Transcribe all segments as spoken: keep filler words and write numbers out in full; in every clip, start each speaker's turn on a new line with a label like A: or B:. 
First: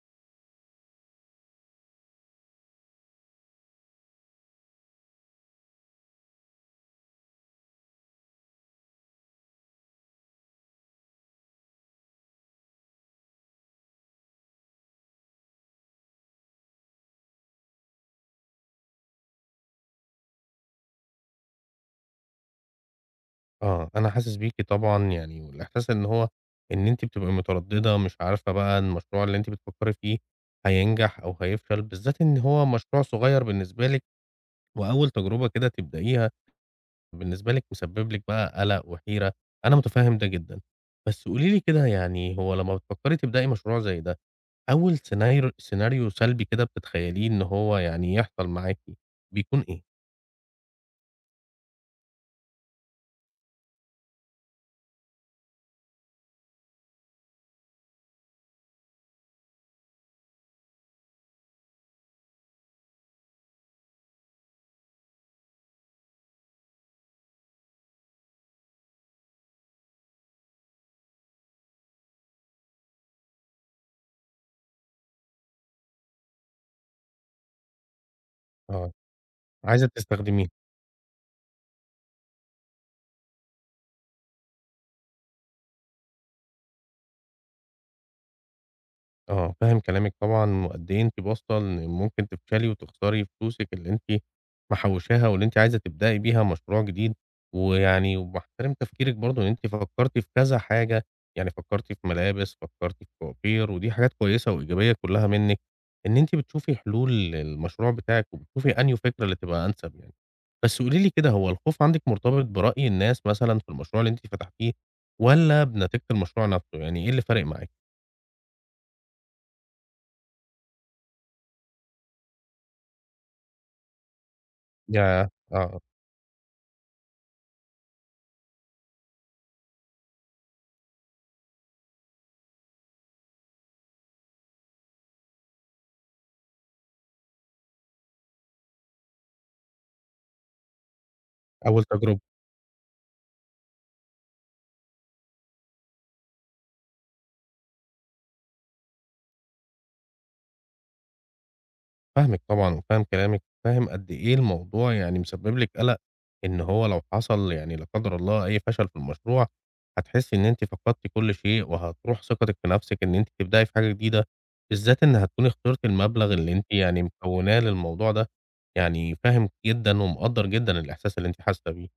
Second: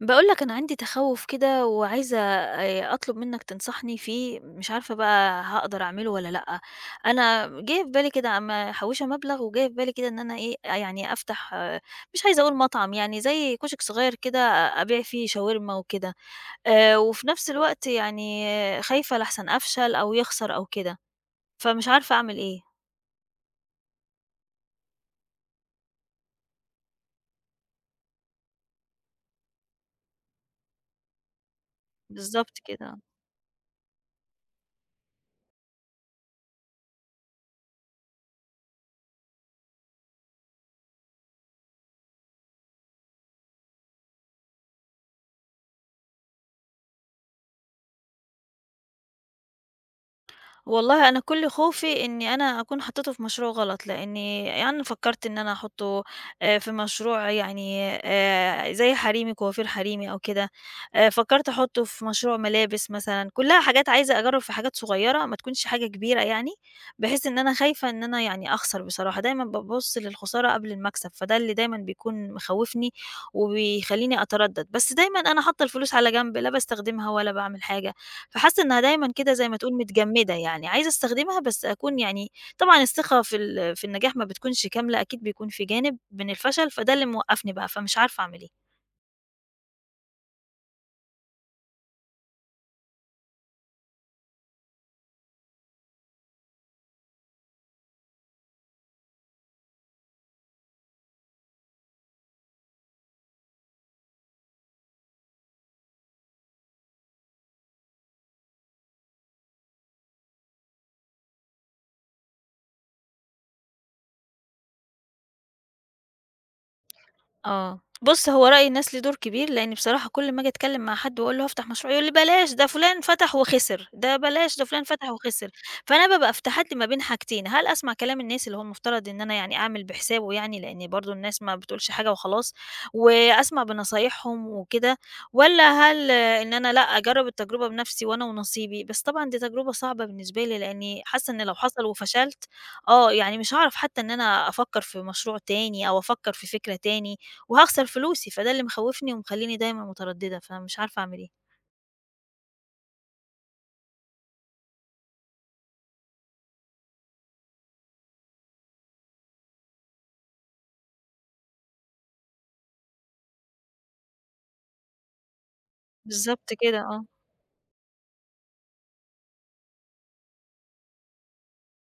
A: باقول لك أنا عندي تخوُّف كده وعايزة آآ أطلب منّك تنصحني فيه، مش عارفة بقى هاقدر أعمله والّا لأ. أنا جِه في بالي كده م محوّشة مبلغ وجِه في بالي كده إن أنا إيه، يعني أفتح آه، مش عايزة أقول مطعم يعني، زي كشك صغير كده أبيع فيه شاورما وكده. آآ وفي نفس الوقت يعني آه، خايفة لأحسن أفشل أو يخسر أو كده، فمش عارفة أعمل إيه.
B: آه، أنا حاسس بيكِ طبعًا يعني، والإحساس إن هو إن أنتِ بتبقي مترددة، مش عارفة بقى المشروع اللي أنتِ بتفكّري فيه هينجح أو هيفشل، بالذات إن
A: بالضبط
B: هو
A: كده.
B: مشروع صغير بالنسبة لِك، وأول تجربة كده تبدئيها بالنسبة لِك مسبب لِك بقى قلق وحيرة، أنا متفهم ده جدًا. بس قولي لي كده يعني هو لمّا بتفكّري تبدئي مشروع زي ده، أول سيناريو سيناريو سلبي كده بتتخيليه إن هو يعني يحصل معاكِ، بيكون إيه؟
A: والله أنا كل خوفي إني أنا أكون حطيته في مشروع غلط، لإني يعني فكّرت إن أنا أحطه آآ في مشروع يعني آآ زي حريمي، كوافير حريمي أو كده، آآ فكّرت أحطه في مشروع ملابس مثلًا، كلّها حاجات عايزة أجرّب في حاجات صغيّرة ما تكونش حاجة كبيرة يعني، بحيث إن أنا خايفة إن أنا يعني أخسر بصراحة، دايمًا بابُص للخسارة قبل المكسب، فده اللي دايمًا بيكون مخوّفني وبيخلّيني أتردّد، بس دايمًا أنا حاطة الفلوس على جنب لا باستخدمها ولا باعمل حاجة. فحاسة إنها
B: آه،
A: دايمًا كده زي ما تقول
B: عايزة
A: متجمدة
B: تستخدميه.
A: يعني، عايزة أستخدمها بس أكون يعني طبعًا الثقة في ال في النجاح ما بتكونش كاملة، أكيد بيكون في جانب من الفشل، فده اللي موقّفني بقى، فمش عارفة أعمل إيه.
B: آه، فاهم كلامِك طبعًا، وقد إيه أنتِ واصلة إن ممكن تفشلي وتخسري فلوسِك اللي أنتِ محوشاها، واللي أنتِ عايزة تبدئي بيها مشروع جديد، ويعني وباحترم تفكيرِك برضه إن أنتِ فكرتِ في كذا حاجة، يعني فكرتِ في ملابس، فكرتِ في فواتير، ودي حاجات كويسة وإيجابية كلها منِك، إن أنتِ بتشوفي حلول للمشروع بتاعِك، وبتشوفي أنهي فكرة اللي تبقى أنسب يعني. بس قولي لي كده، هو الخوف عندِك مرتبط برأي الناس مثلًا في المشروع اللي أنتِ فتحتيه، والّا بنتيجة المشروع نفسه؟ يعني إيه اللي فارق معاكِ؟
A: آه. بُص، هو رأي الناس ليه دور كبير، لإن بصراحة كل ما آجي أتكلّم مع حد وأقول له هافتح مشروع، يقول لي: "بلاش، ده فُلان فتح وخسر، ده بلاش، ده فُلان فتح
B: ياه!
A: وخسر."
B: آه،
A: فأنا بابقى افتحت ما بين حاجتين، هل أسمع كلام الناس اللي هو المفترض إن أنا يعني أعمل بحسابه يعني، لإن برضه الناس ما بتقولش حاجة وخلاص، وأسمع بنصايحهم وكده، والّا هل آه، إن أنا لأ، أجرّب التجربة بنَفْسي وأنا ونصيبي، بس طبعًا دي تجربة صعبة بالنسبة لي، لإني حاسّة إن لو حصل
B: أول تجربة.
A: وفشلت آه، يعني مش هاعرف حتّى إن أنا أفكّر في مشروع تاني أو أفكّر في فكرة تاني. وهاخسر فلوسي، فده اللي مخوّفني ومخلّيني دايمًا مترددة، فمش عارفة أعمل إيه.
B: فاهمِك طبعًا وفاهم كلامِك، وفاهم قد إيه الموضوع يعني مسبب لِك قَلَق، إن هو لو حصل يعني لا قدر الله أي فشل في المشروع، هتحسّي إن أنتِ فقدتِ كل شيء وهتروح ثقتِك في نَفْسِك إن أنتِ تبدئي في حاجة جديدة، بالذات إن هتكوني اخترتِ المبلغ
A: بالضبط
B: اللي أنتِ
A: كده،
B: يعني
A: آه.
B: مكوّناه للموضوع ده، يعني فاهم جدًا ومقدّر جدًا الإحساس اللي أنتِ حاسة بيه.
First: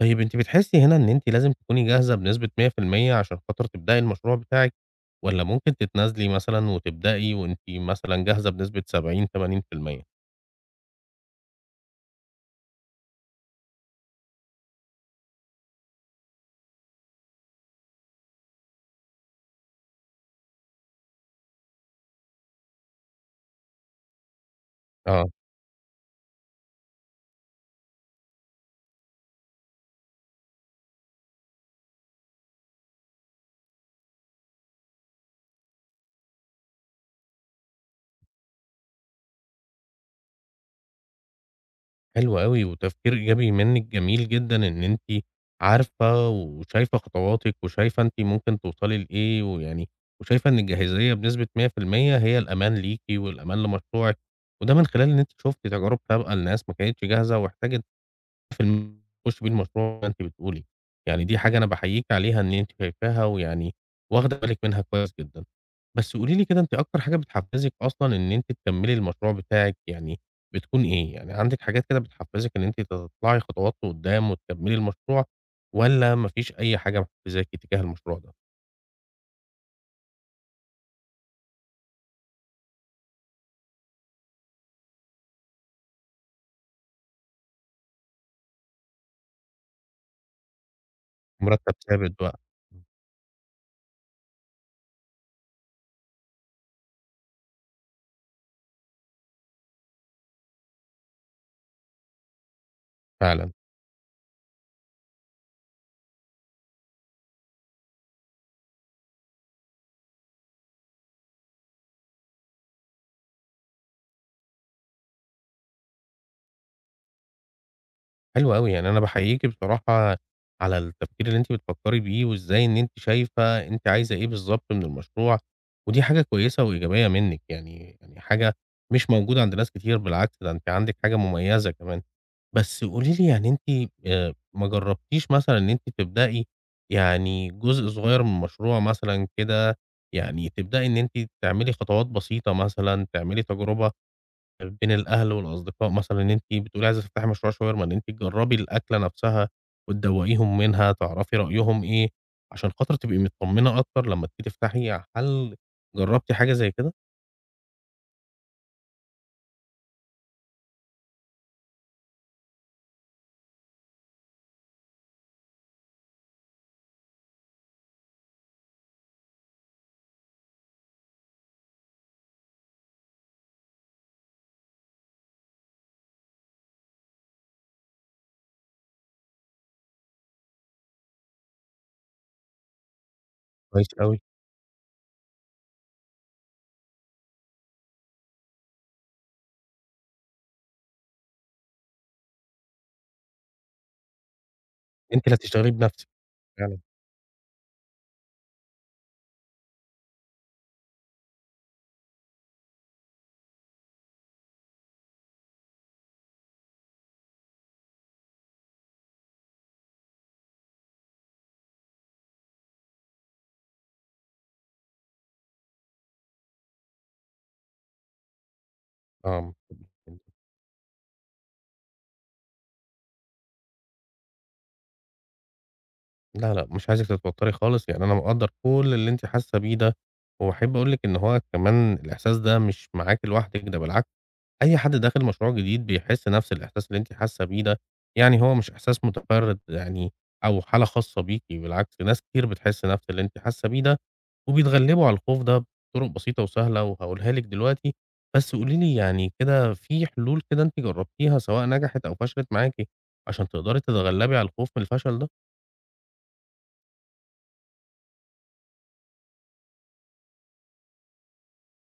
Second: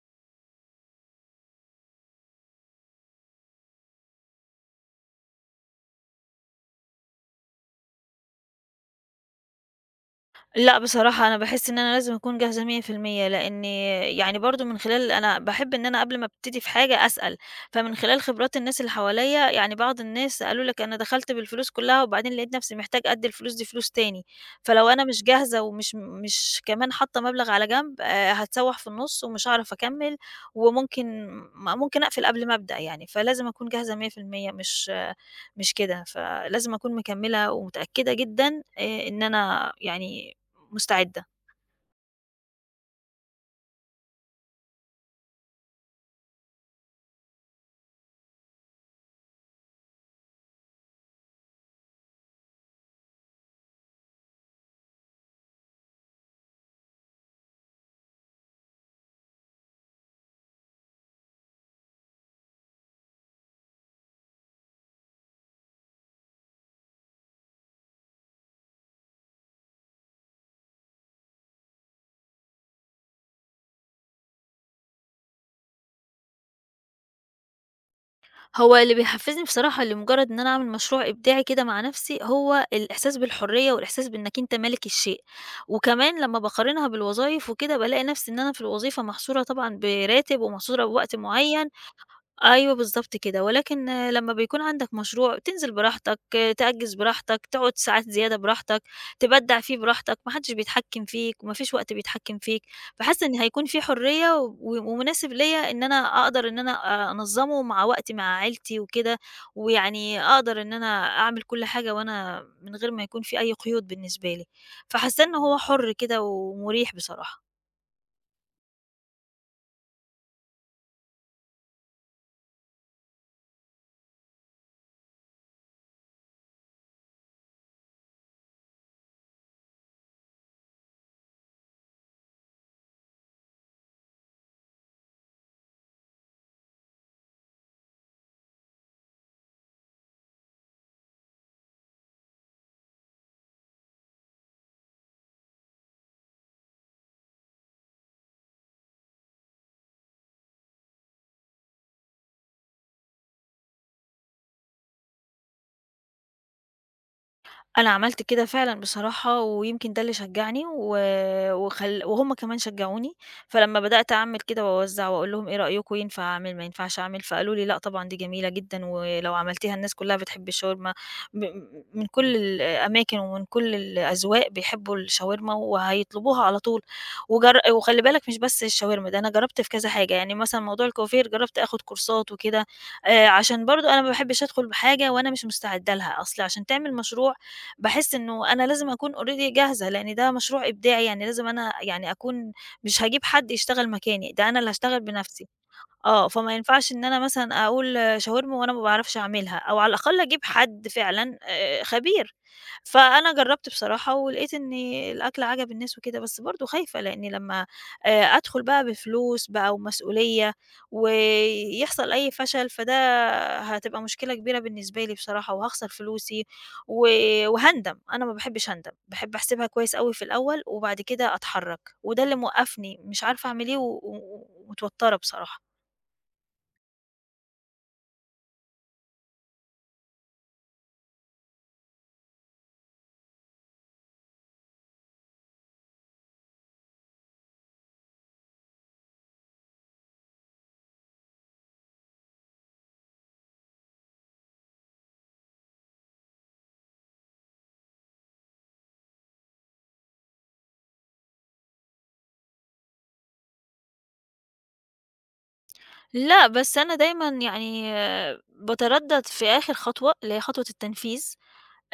B: طيب أنتِ بتحسّي هنا إن أنتِ لازم تكوني جاهزة بنسبة مية في المية عشان خاطر تبدئي المشروع بتاعِك، والّا ممكن تتنازلي مثلًا وتبدئي وأنتِ مثلًا جاهزة بنسبة سبعين، تمانين في المية؟
A: لأ، بصراحة أنا باحس إن أنا لازم أكون جاهزة مية في المية لإني يعني برضه من خلال أنا باحب إن أنا قبل ما أبتدي في حاجة أسأل، فمن خلال خبرات الناس اللي حواليّا يعني بعض الناس قالوا لك أنا دخلت بالفلوس كلّها وبعدين لقيت نفسي محتاج قد الفلوس دي فلوس تاني، فلو أنا مش
B: آه،
A: جاهزة ومش مش كمان حاطة مبلغ على جنب آآ، هاتسوّح في النُص ومش هاعرف أكمّل، وممكن م ممكن أقفل قبل ما أبدأ يعني، فلازم أكون جاهزة مية في المية مش آه، مش كده، فلازم أكون مكمّلة ومتأكدة جدًا آآ، إن أنا يعني مستعدة.
B: حلو أوي وتفكير إيجابي منِّك، جميل جدًا إن أنتِ عارفة وشايفة خطواتِك وشايفة أنتِ ممكن توصلي لإيه، ويعني وشايفة إن الجاهزية بنسبة مية في المية هي الأمان ليكِ والأمان لمشروعِك، وده من خلال إن أنتِ شُفتِ تجارب سابقة لناس ما كانتش جاهزة واحتاجت في الم تخشي بيه المشروع زي ما أنتِ بتقولي، يعني دي حاجة أنا باحييكِ عليها إن أنتِ شايفاها ويعني واخدة بالِك منها كويس جدًا. بس قولي لي كده أنتِ أكتر حاجة بتحفزِك أصلًا إن أنتِ تكمّلي المشروع بتاعِك يعني بتكون إيه؟ يعني عندِك حاجات كده بتحفزِك إن أنتِ تطلعي خطوات لقدّام وتكمّلي المشروع والّا ما فيش أي حاجة محفزاكِ تجاه المشروع ده؟
A: هو اللي بيحفّزني بصراحة لمجرّد إن أنا أعمل مشروع إبداعي كده مع نَفْسي، هو الإحساس بالحرية والإحساس بإنّك أنت مالك الشيء، وكمان لمّا باقارنها بالوظايف وكده بالاقي نَفْسي إن أنا في الوظيفة محصورة طبعًا براتب ومحصورة بوقت معيّن،
B: مرتب ثابت بقى،
A: أيوه بالضبط كده، ولكن آه، لمّا بيكون عندك مشروع تنزل براحتك، آه، تأجّز براحتك، تقعد ساعات زيادة براحتك، تبدّع فيه براحتك، ما حدش بيتحكّم فيك، وما فيش وقت بيتحكّم فيك، فحاسة إن
B: فعلًا.
A: هيكون في حرية و ومناسب ليّا إن أنا أقدر إن أنا آه، أنظّمه مع وقتي مع عيلتي وكده، ويعني أقدر إن أنا أعمل كل حاجة وأنا من غير ما يكون في أي قيود بالنسبة لي، فحاسة إن هو حُر كده ومريح بصراحة.
B: حلو أوي، يعني أنا باحييكِ بصراحة على التفكير اللي أنتِ بتفكّري بيه، وإزاي إن أنتِ شايفة أنتِ عايزة إيه بالضبط من المشروع، ودي حاجة كويسة وإيجابية منِّك يعني، يعني حاجة مش موجودة عند ناس كتير بالعكس ده أنتِ عندِك حاجة مميزة كمان. بس قولي لي يعني أنتِ آآ، ما جرّبتيش مثلًا إن أنتِ تبدئي يعني جزء صغير من المشروع مثلًا كده، يعني تبدئي إن أنتِ تعملي خطوات بسيطة مثلًا، تعملي تجربة بين الأهل والأصدقاء مثلًا إن أنتِ بتقولي عايزة تفتحي مشروع شاورما، إن أنتِ تجرّبي الأكلة نفسها وتدوّقيهم منها، تعرفي رأيهم إيه، عشان خاطر تبقي متطمنة أكتر لمّا تيجي تفتحي محل. جرّبتِ حاجة زي كده؟
A: أنا عملت كده فعلًا بصراحة، ويمكن ده اللي شجّعني و وخل وهُم كمان شجّعوني، فلمّا بدأت أعمل كده وأوزّع وأقول لهم إيه رأيكم ينفع أعمل ما ينفعش أعمل، فقالوا لي: "لأ طبعًا دي جميلة جدًا، ولو عملتيها الناس كلّها بتحب الشاورما، م من كل الأماكن ومن كل الأذواق بيحبوا الشاورما وهيطلبوها على طول." وجر وخلّي بالك مش بس الشاورما، ده أنا جرّبت في كذا حاجة، يعني مثلًا موضوع الكوافير جرّبت آخُد كورسات وكده، آآ عشان
B: كويس
A: برضه أنا ما
B: أوي.
A: باحبش أدخُل بحاجة وأنا مش مستعدة لها، أصل عشان تعمل مشروع باحس إنه أنا لازم أكون already جاهزة، لإن ده مشروع إبداعي، يعني لازم أنا يعني أكون مش هاجيب حد يشتغل مكاني، ده أنا اللي هاشتغل
B: أنتِ اللي
A: بنفسي.
B: هتشتغلي بنفسِك
A: آه، فما
B: فعلًا.
A: ينفعش إن أنا مثلًا أقول شاورما وأنا ما باعرفش أعملها، أو على الأقل أجيب حد فعلًا آآ خبير. فأنا جرّبت بصراحة ولقيت إن الأكل عجب الناس وكده، بس برضه خايفة لإني لمّا آآ أدخل بقى بفلوس بقى ومسؤولية، ويحصل أي فشل، فده هتبقى مشكلة كبيرة بالنسبة لي بصراحة، وهاخسر فلوسي و وهاندم، أنا ما باحبش أندم، باحب
B: آه.
A: أحسبها كويس أوي في الأول، وبعد كده أتحرّك، وده اللي موقّفني، مش عارفة أعمل إيه و و ومتوترة بصراحة.
B: لا، لأ، مش عايزِك تتوتّري خالص، يعني أنا مقدّر كل اللي أنتِ حاسة بيه ده، واحب أقول لِك إن هو كمان الإحساس ده مش معاكِ لوحدِك، ده بالعكس أي حد داخل مشروع جديد بيحس نفس الإحساس اللي أنتِ حاسة بيه ده، يعني هو مش إحساس مُتفرِّد يعني أو حالة خاصة بيكِ، بالعكس ناس كتير بتحس نفس اللي أنتِ حاسة بيه ده، وبيتغلّبوا على الخوف ده بطُرق بسيطة وسهلة وهاقولها لِك دلوقتي، بس قولي لي يعني كده في حلول كده أنتِ جرّبتيها سواء نجحت أو فشلت معاكِ، عشان تقدري تتغلّبي على الخوف من الفشل ده؟
A: لأ، بس أنا دايمًا يعني باتردد في آخر خطوة، اللي هي خطوة التنفيذ،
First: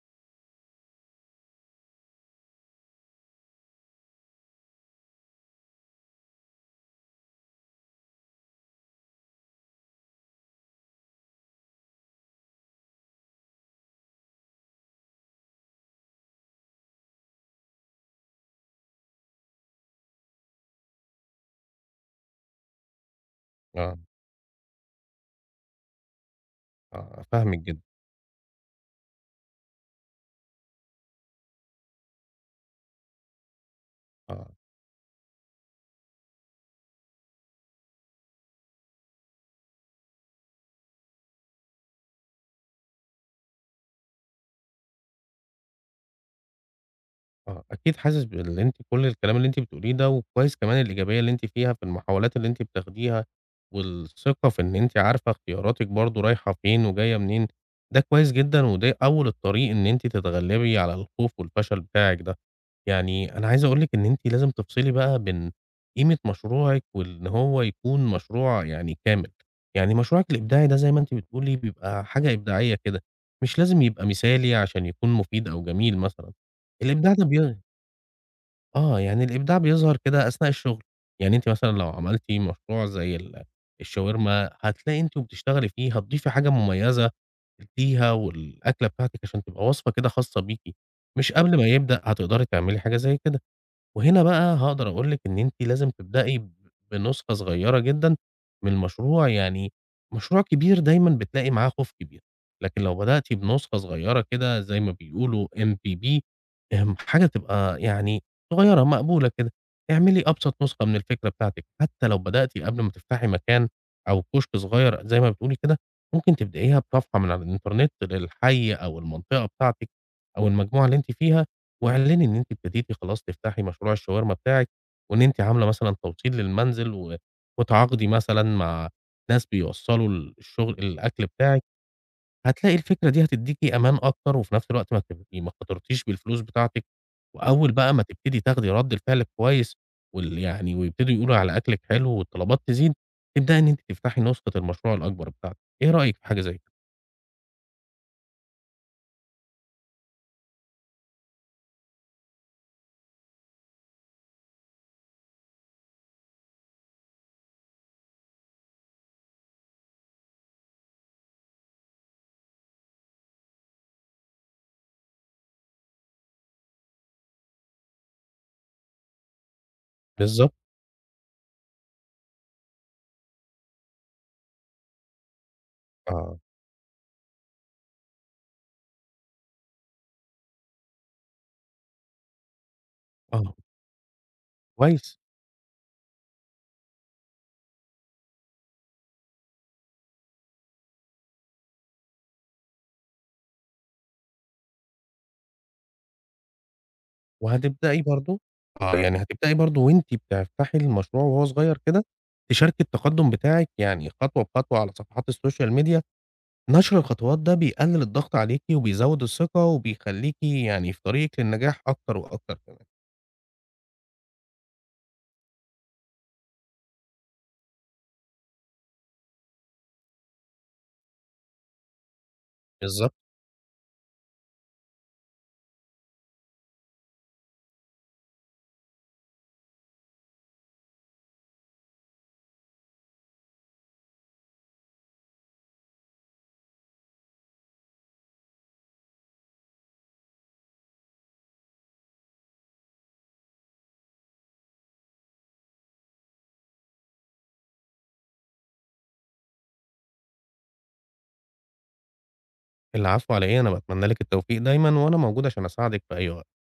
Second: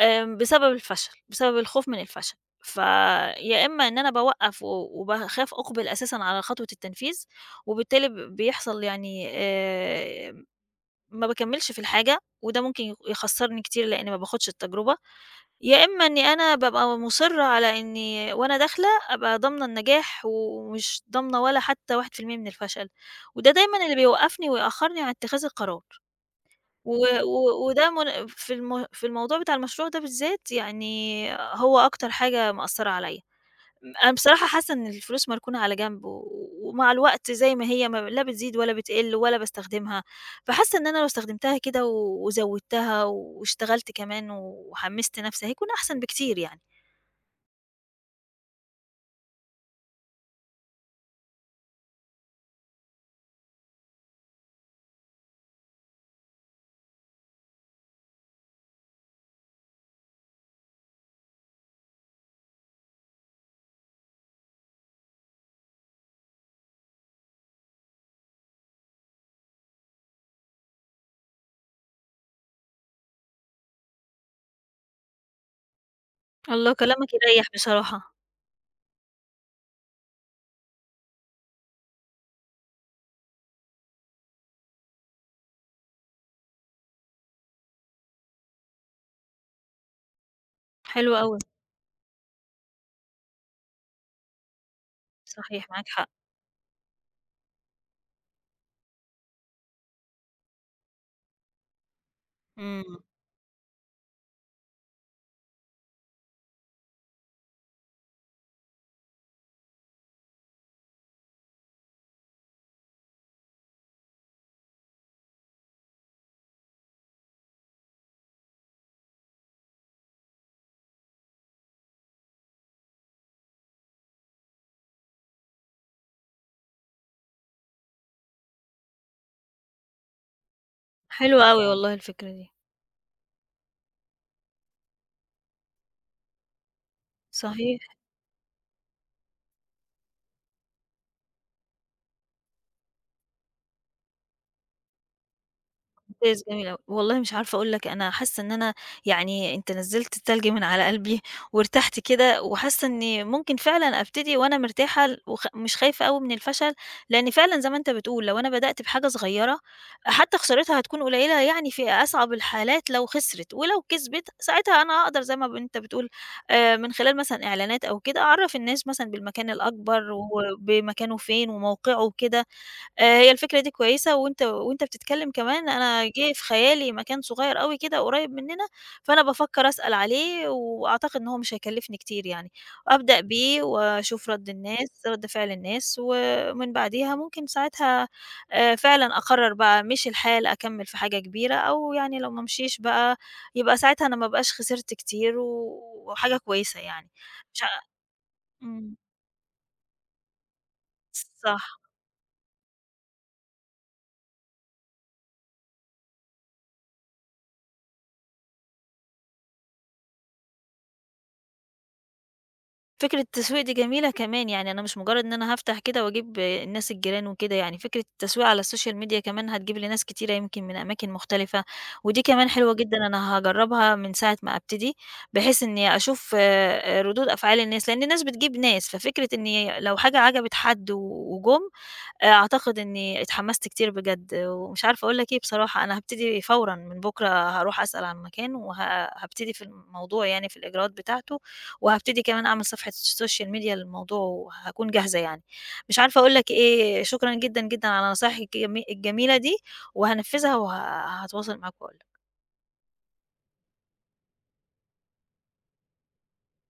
A: آمم، بسبب الفشل، بسبب الخوف من الفشل، فيا إما إن أنا باوقّف و وباخاف أقبل أساسًا على خطوة التنفيذ، وبالتالي ب بيحصل يعني آآ، ما باكمّلش في الحاجة، وده ممكن يخ يخسّرني كتير لإني ما باخدش التجربة، يا إمّا إنّي أنا بابقى مُصِرّة على إنّي وأنا داخلة أبقى ضامنة النجاح ومش ضامنة ولا حتّى واحد في المية من الفشل، وده دايمًا اللي
B: آه،
A: بيوقّفني ويأخّرني عن اتخاذ القرار، و
B: آه، فاهمِك
A: و
B: جدًا،
A: وده من في الم في الموضوع بتاع المشروع ده بالذات يعني هو أكتر حاجة مأثّرة عليَّ. أنا بصراحة
B: آه.
A: حاسة إن الفلوس مركونة على جنب، و ومع الوقت زي ما هي ما لا بتزيد ولا بتقل ولا باستخدمها، فحاسة إن أنا لو استخدمتها كده و وزوّدتها واشتغلت كمان وحمّست نفسي هيكون أحسن بكتير يعني.
B: آه، أكيد حاسس باللي أنتِ كل الكلام اللي أنتِ بتقوليه ده، وكويس كمان الإيجابية اللي أنتِ فيها في المحاولات اللي أنتِ بتاخديها، والثقة في إن أنتِ عارفة اختياراتِك برضه رايحة فين وجاية منين، ده كويس جدًا وده أول الطريق إن أنتِ تتغلبي على الخوف والفشل بتاعِك ده. يعني أنا عايز أقول لِك إن أنتِ لازم تفصلي بقى بين قيمة مشروعِك وإن هو يكون مشروع يعني كامل. يعني مشروعِك الإبداعي ده زي ما أنتِ بتقولي بيبقى حاجة إبداعية كده، مش لازم يبقى مثالي عشان يكون مفيد أو جميل مثلًا.
A: الله كلامك
B: الإبداع ده
A: يريّح
B: بي
A: بصراحة،
B: آه، يعني الإبداع بيظهر كده أثناء الشغل، يعني أنتِ مثلًا لو عملتِ مشروع زي ال الشاورما هتلاقي أنتِ وبتشتغلي فيه هتضيفي حاجة مميزة ليها والأكلة بتاعتِك عشان تبقى وصفة كده خاصة بيكِ،
A: حلو
B: مش
A: أوي،
B: قبل ما يبدأ هتقدري تعملي حاجة زي كده. وهنا بقى هاقدر أقول لِك إن أنتِ
A: صحيح معاك
B: لازم
A: حق،
B: تبدئي ب بنسخة صغيّرة جدًا من المشروع، يعني مشروع كبير دايمًا بتلاقي معاه خوف كبير، لكن لو
A: إمم،
B: بدأتِ بنسخة صغيّرة كده زي ما بيقولوا إم في بي آمم، حاجة تبقى يعني صغيّرة مقبولة كده، اعملي أبسط نسخة من الفكرة بتاعتِك، حتى لو بدأتِ قبل ما تفتحي مكان أو كشك صغيّر زي ما بتقولي كده، ممكن تبدئيها بصفحة من على الإنترنت للحي أو المنطقة بتاعتِك أو المجموعة اللي أنتِ فيها. واعلني إن أنتِ ابتديتِ خلاص تفتحي مشروع الشاورما بتاعِك، وإن أنتِ عاملة مثلًا توصيل للمنزل و وتعاقدي مثلًا مع ناس بيوصّلوا ال الشغل الأكل
A: حلوة
B: بتاعِك،
A: أوي والله الفكرة دي،
B: هتلاقي الفكرة دي هتدّيكِ أمان أكتر، وفي نفس الوقت ما تبقي ما خاطرتيش بالفلوس بتاعتِك، وأول
A: صحيح.
B: بقى ما تبتدي تاخدي رَد الفعل كويس وال يعني ويبتدوا يقولوا على أكلِك حلو والطلبات تزيد، تبدئي إن أنتِ تفتحي نسخة المشروع الأكبر بتاعتِك، إيه رأيِك في حاجة
A: ممتاز،
B: زي
A: جميل
B: كده؟
A: أوي. والله مش عارفة أقول لك أنا حاسة إن أنا يعني أنت نزّلت التلج من على قلبي وارتحت كده وحاسة إني ممكن فعلًا أبتدي وأنا مرتاحة ل وخ مش خايفة أوي من الفشل، لإن فعلًا زي ما أنت بتقول لو أنا بدأت بحاجة صغيرة حتى خسارتها هتكون قليلة يعني في أصعب الحالات لو خسرت، ولو كسبت ساعتها أنا هاقدر زي ما ب أنت بتقول، آآ، من خلال مثلًا إعلانات أو كده أعرّف الناس مثلًا بالمكان الأكبر
B: بالضبط،
A: وبمكانه فين وموقعه وكده. آآ هي الفكرة دي كويسة وأنت وأنت بتتكلم كمان أنا جِه
B: آه،
A: في خيالي مكان صغير أوي كده قريب مننا، فأنا بافكّر أسأل عليه وأعتقد إن هو مش هيكلّفني كتير يعني، أبدأ
B: آه،
A: بيه وأشوف رَد الناس،
B: كويس.
A: رَد فعل الناس، ومن بعديها ممكن ساعتها آآ فعلًا أقرّر بقى مشي الحال أكمّل في حاجة كبيرة أو يعني لو ما مشيش بقى يبقى ساعتها أنا ما ابقاش خسرت كتير و وحاجة كويسة يعني. مش ع
B: وهتبدئي برضه آه،
A: إمم.
B: تمام. يعني هتبدئي برضه وأنتِ بتفتحي المشروع وهو صغير
A: صح.
B: كده، تشاركي التقدُّم بتاعِك يعني خطوة بخطوة على صفحات السوشيال ميديا، نشر الخطوات ده بيقلل الضغط عليكِ وبيزوّد الثقة وبيخلّيكِ يعني في طريقِك للنجاح أكتر وأكتر كمان.
A: فكرة التسويق دي جميلة كمان، يعني أنا مش مجرّد إن أنا هافتح كده وأجيب الناس الجيران وكده، يعني فكرة التسويق على السوشيال ميديا كمان هتجيب لي ناس كتيرة يمكن من أماكن مختلفة، ودي كمان حلوة جدًا
B: بالضبط.
A: أنا هاجرّبها من ساعة ما أبتدي، بحيث إني أشوف آآ ردود أفعال الناس، لإن الناس بتجيب ناس، ففكرة إني لو حاجة عجبت حد و وجُم، آآ أعتقد إنّي اتحمّست كتير بجد، ومش عارفة أقول لك إيه بصراحة، أنا هابتدي فورًا من بُكرة هاروح أسأل عن مكان، وه هابتدي في الموضوع يعني في الإجراءات بتاعته، وهابتدي كمان أعمل صفحة social media للموضوع وهاكون جاهزة يعني. مش عارفة أقول لك إيه، شكرًا جدًا، جدًا على نصايحِك الجمي الجميلة دي، وهانفّذها وه هاتواصل معاك وأقول لك.
B: العفو على إيه، أنا باتمنى لِك التوفيق دايمًا وأنا موجود عشان أساعدِك في أي وقت.